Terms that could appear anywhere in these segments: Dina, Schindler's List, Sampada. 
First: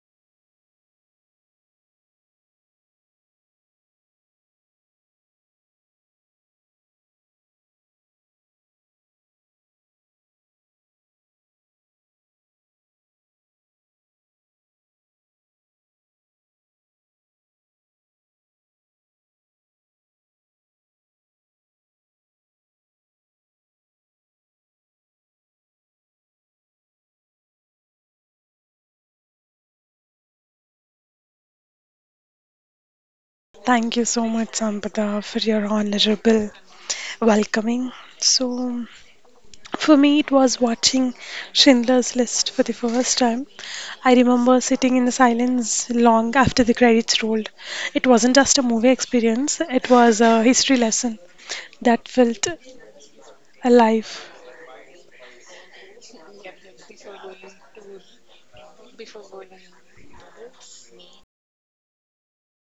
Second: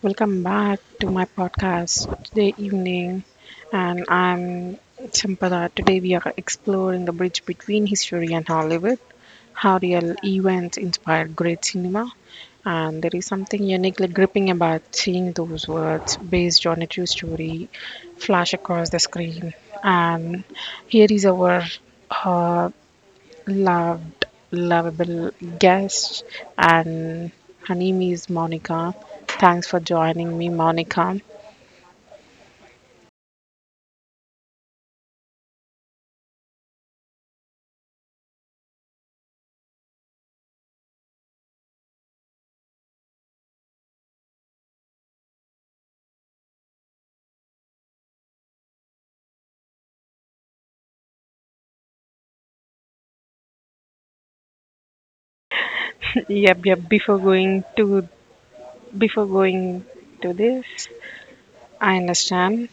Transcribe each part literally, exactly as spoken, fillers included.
welcome back to my podcast today evening. And I'm Champada. Today we are exploring the bridge between history and Hollywood, how real events inspired great cinema. And there is something uniquely gripping about seeing those words based on a true story flash across the screen. And here is our uh, loved, lovable guest, and her name Monica. Thanks for joining me, Monica. Thank you so much, Sampada, for your honorable welcoming. So, for me, it was watching Schindler's List for the first time. I remember sitting in the silence long after the credits rolled. It wasn't just a movie experience, it was a history lesson that felt alive. Yep, yep. Before going to before going to this, I understand.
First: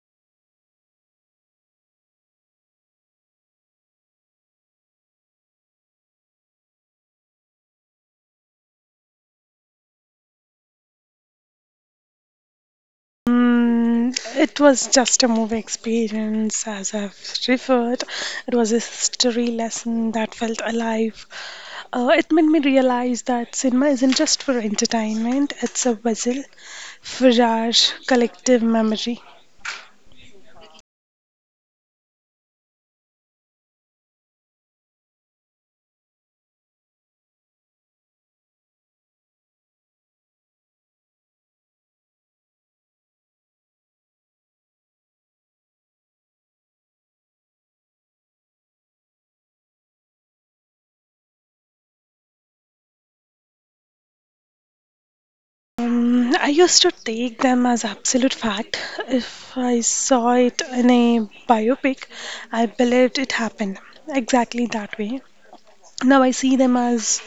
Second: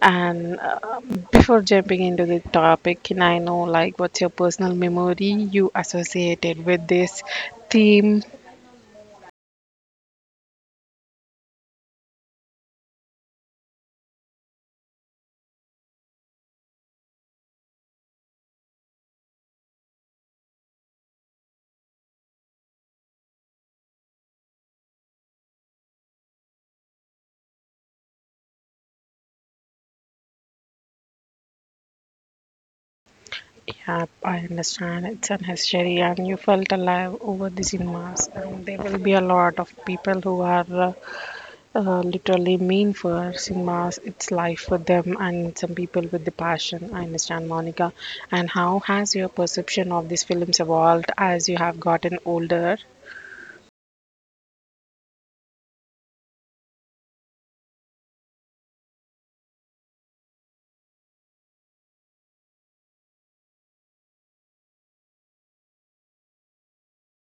And uh, before jumping into the topic, can I know like what's your personal memory you associated with this theme? Mm, it was just a movie experience, as I've referred. It was a history lesson that felt alive. Uh, it made me realize that cinema isn't just for entertainment, it's a vessel for our collective memory. Yeah, I understand it's an history, and you felt alive over the cinemas, and there will be a lot of people who are uh, uh, literally mean for cinemas, its life for them and some people with the passion. I understand, Monica. And how has your perception of these films evolved as you have gotten older? Um, I used to take them as absolute fact. If I saw it in a biopic, I believed it happened exactly that way. Now I see them as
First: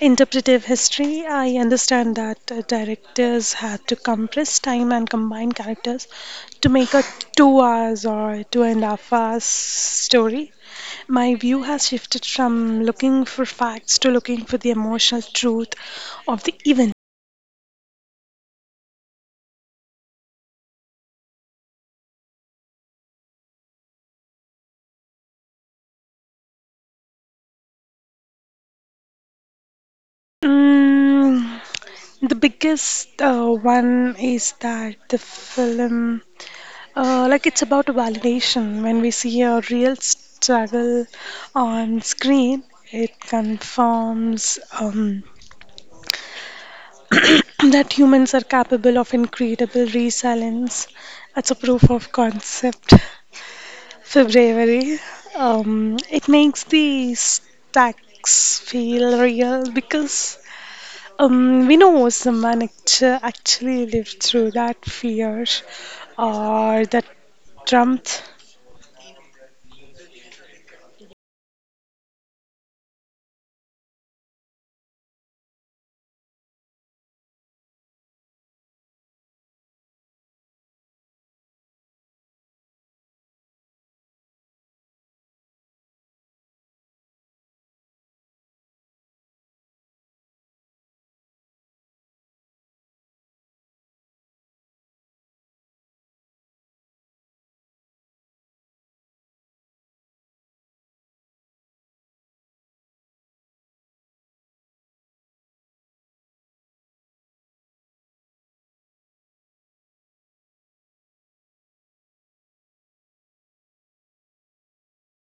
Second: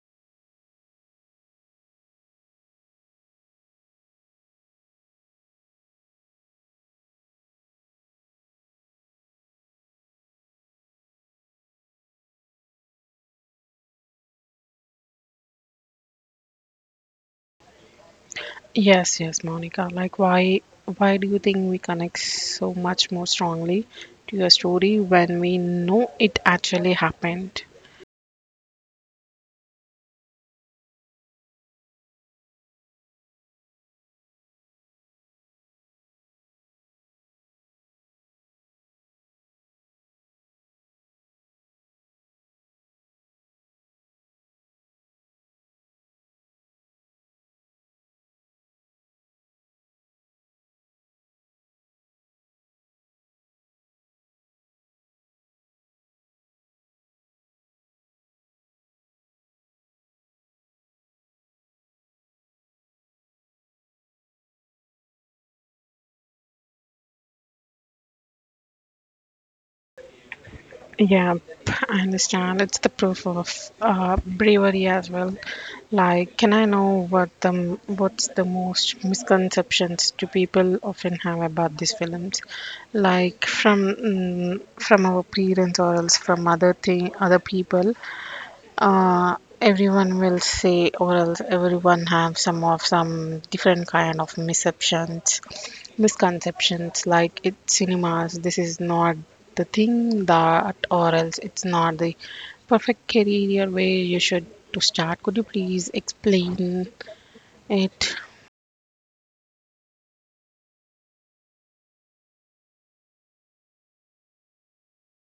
interpretive history. I understand that uh, directors had to compress time and combine characters to make a two hours or two and a half hours story. My view has shifted from looking for facts to looking for the emotional truth of the event. Yes, yes, Monica. Like, why, why do you think we connect so much more strongly to your story when we know it actually happened? Mm, the biggest uh, one is that the film Uh, like it's about validation. When we see a real struggle on screen, it confirms um, that humans are capable of incredible resilience. That's a proof of concept for bravery. Um, it makes the stacks feel real because um, we know someone act- actually lived through that fear or that trump. Yeah, p- I understand. It's the proof of uh, bravery as well. Like, can I know what the m- what's the most misconceptions do people often have about these films? Like from mm, from our parents or else from other thing other people, uh, everyone will say, or else everyone have some of some different kind of misceptions, misconceptions. Like it cinemas, this is not the thing that, or else it's not the perfect career way you should to start. Could you please explain it?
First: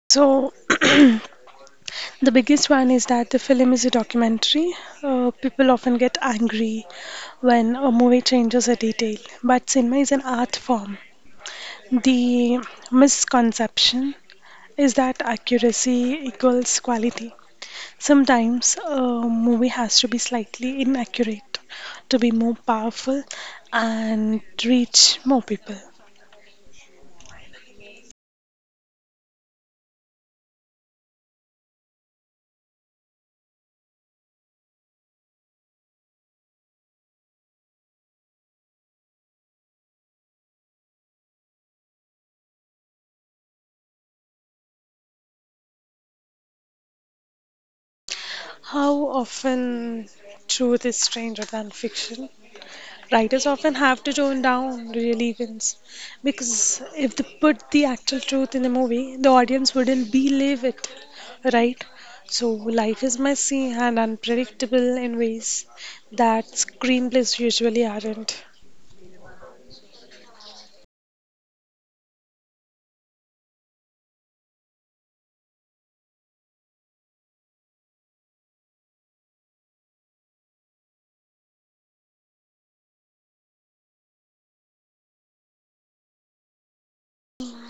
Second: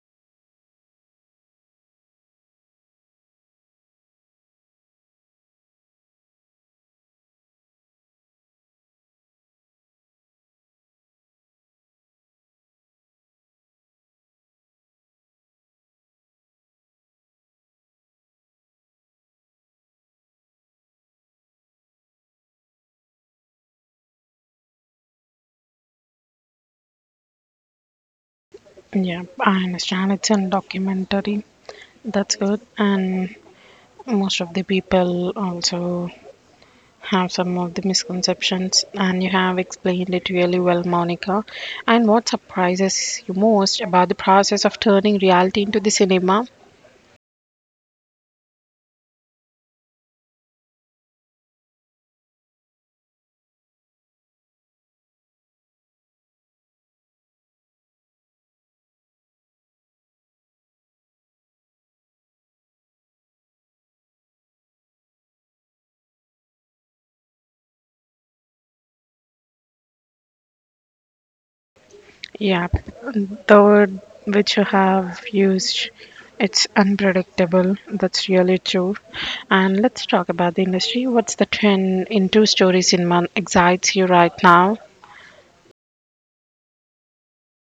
So the biggest one is that the film is a documentary. Uh, people often get angry when a movie changes a detail, but cinema is an art form. The misconception is that accuracy equals quality. Sometimes a movie has to be slightly inaccurate to be more powerful and reach more people. Yeah, I understand. It's a documentary. That's good. And most of the people also have some of the misconceptions and you have explained it really well, Monica. And what surprises you most about the process of turning reality into the cinema? How often truth is stranger than fiction? Writers often have to tone down real events because if they put the actual truth in the movie, the audience wouldn't believe it, right? So life is messy and unpredictable in ways that screenplays usually aren't. Yeah, the word which you have used, it's unpredictable. That's really true. And let's talk about the industry. What's the trend in two story cinema excites you right now?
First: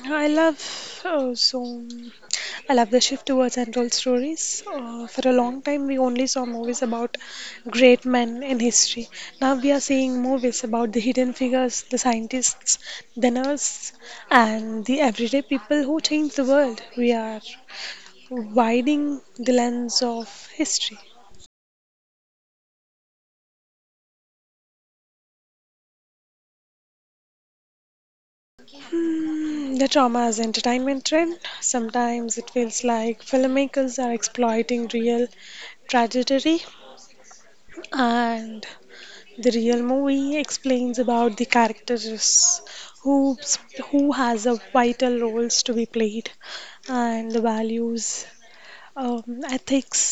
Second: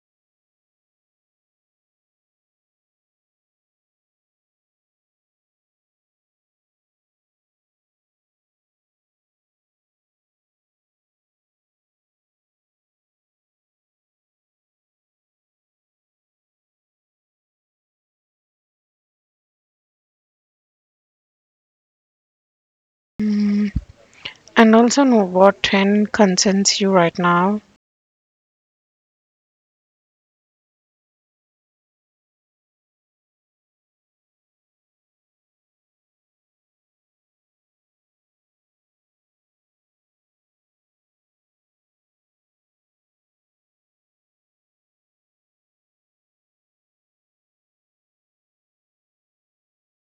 I love uh, so I love the shift towards untold stories. Uh, for a long time, we only saw movies about great men in history. Now we are seeing movies about the hidden figures, the scientists, the nurse, and the everyday people who change the world. We are widening the lens of history. And also know what trend concerns you right now? Hmm, the trauma as entertainment trend. Sometimes it feels like filmmakers are exploiting real tragedy, and the real movie explains about the characters who who has a vital roles to be played, and the values, um, ethics,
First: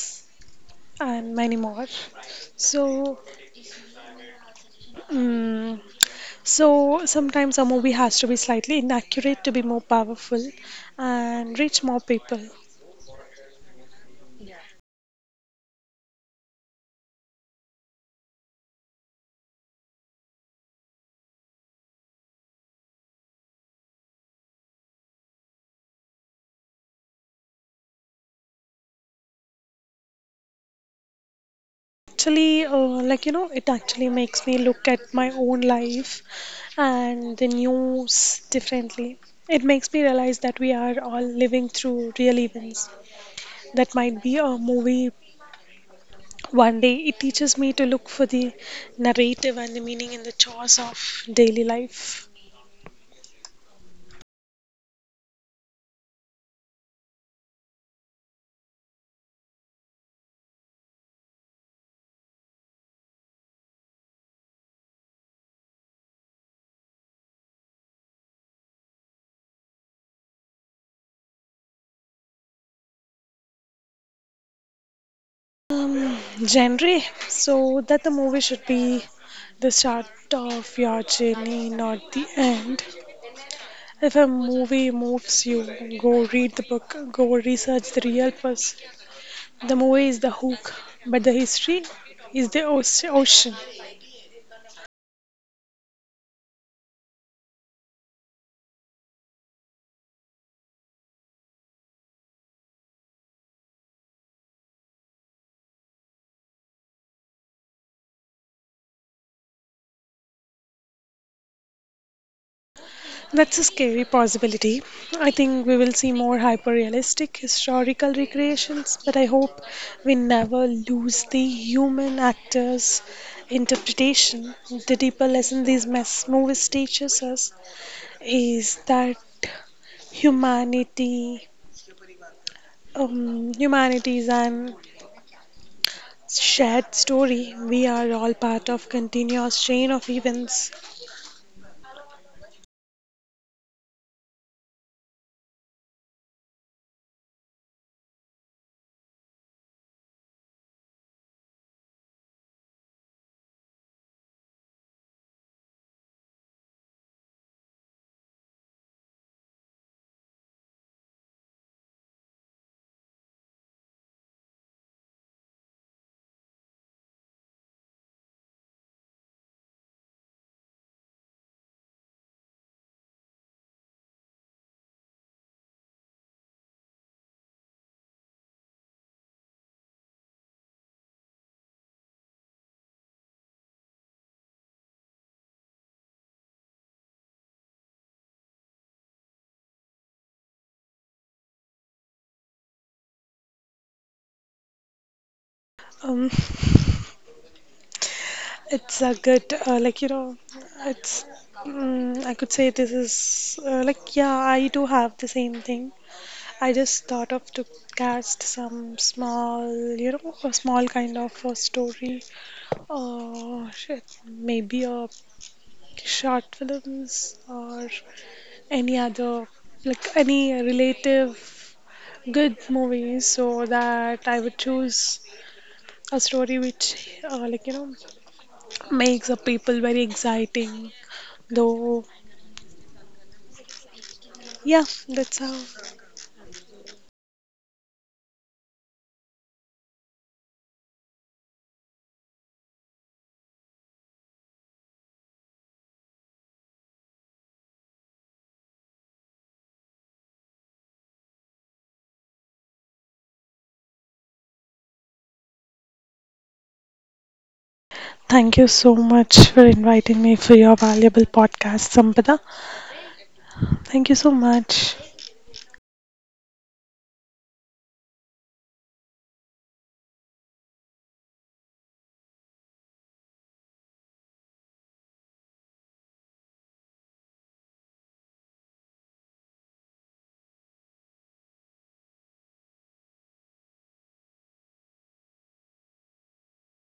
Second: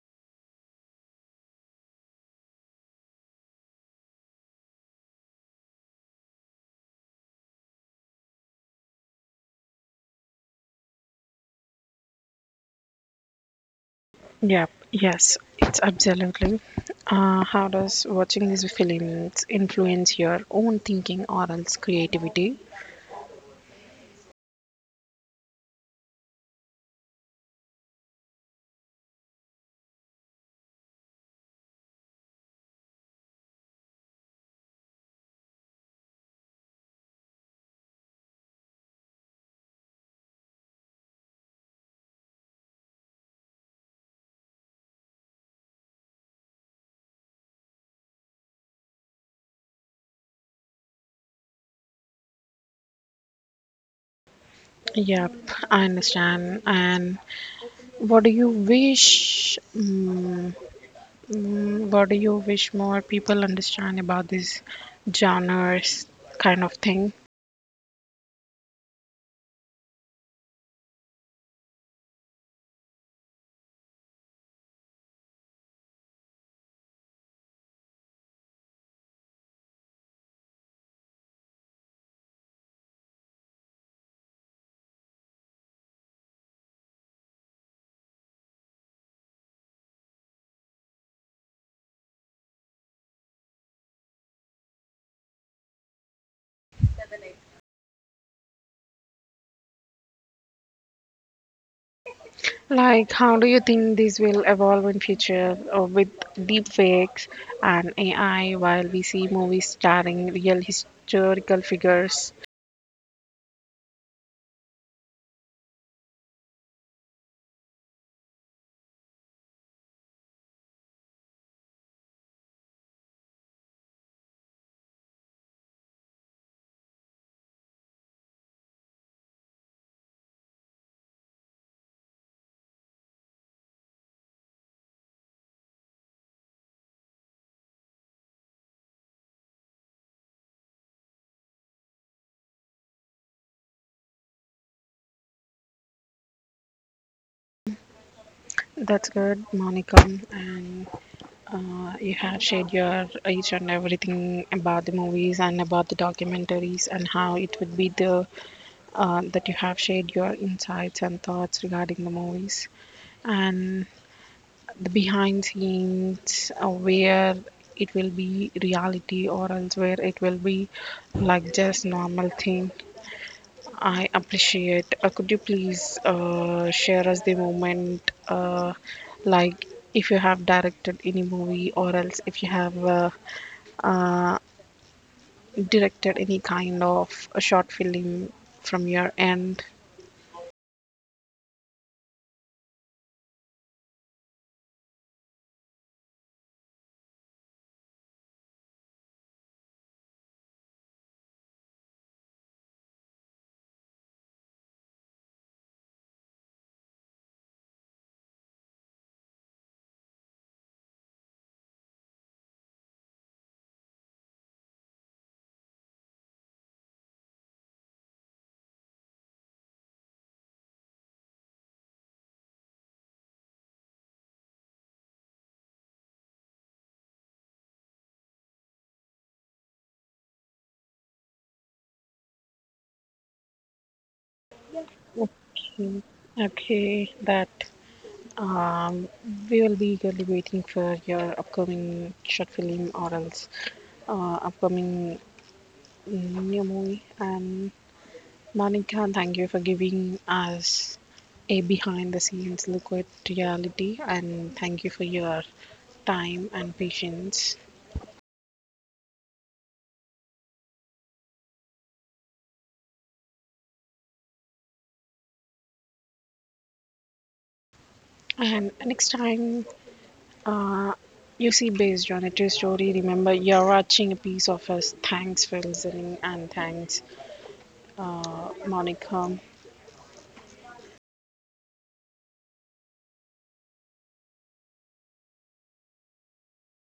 and many more. So, mm so sometimes a movie has to be slightly inaccurate to be more powerful and reach more people. Yep, yes, it's absolutely. Uh, how does watching these films influence your own thinking or else creativity? Actually, uh, like you know it actually makes me look at my own life and the news differently. It makes me realize that we are all living through real events that might be a movie one day. It teaches me to look for the narrative and the meaning in the chores of daily life. Yep, I understand. And what do you wish? Mm mm, what do you wish more people understand about this genres kind of thing? Genre, so that the movie should be the start of your journey, not the end. If a movie moves you, go read the book, go research the real person. The movie is the hook, but the history is the oce- ocean. Like, how do you think this will evolve in future uh, with deep fakes and A I while we see movies starring real historical figures? That's a scary possibility. I think we will see more hyper realistic historical recreations, but I hope we never lose the human actors' interpretation. The deeper lesson these mess movies teaches us is that humanity, um, humanities and shared story. We are all part of continuous chain of events. That's good, Monica. And uh, you have shared your each and everything about the movies and about the documentaries and how it would be the uh, that you have shared your insights and thoughts regarding the movies and the behind scenes uh, where it will be reality or else where it will be like just normal thing, I appreciate. Uh, could you please uh, share us the moment, uh, like if you have directed any movie, or else if you have uh, uh, directed any kind of a short film from your end? Um, it's a good, uh, like you know, it's. Mm, I could say this is uh, like yeah, I do have the same thing. I just thought of to cast some small, you know, a small kind of a story. Oh shit, maybe a short films or any other, like any relative good movies, so that I would choose a story which, uh, like, you know, makes the people very exciting. Though, yeah, that's how. Okay, okay, that um, we will be eagerly waiting for your upcoming short film, or else uh, upcoming mm, new movie and. Monica, thank you for giving us a behind the scenes look at reality, and thank you for your time and patience. Thank you so much for inviting me for your valuable podcast, Sampada. Thank you so much. And next time uh, you see based on a true story, remember you're watching a piece of us. Thanks for listening and thanks, uh, Monica.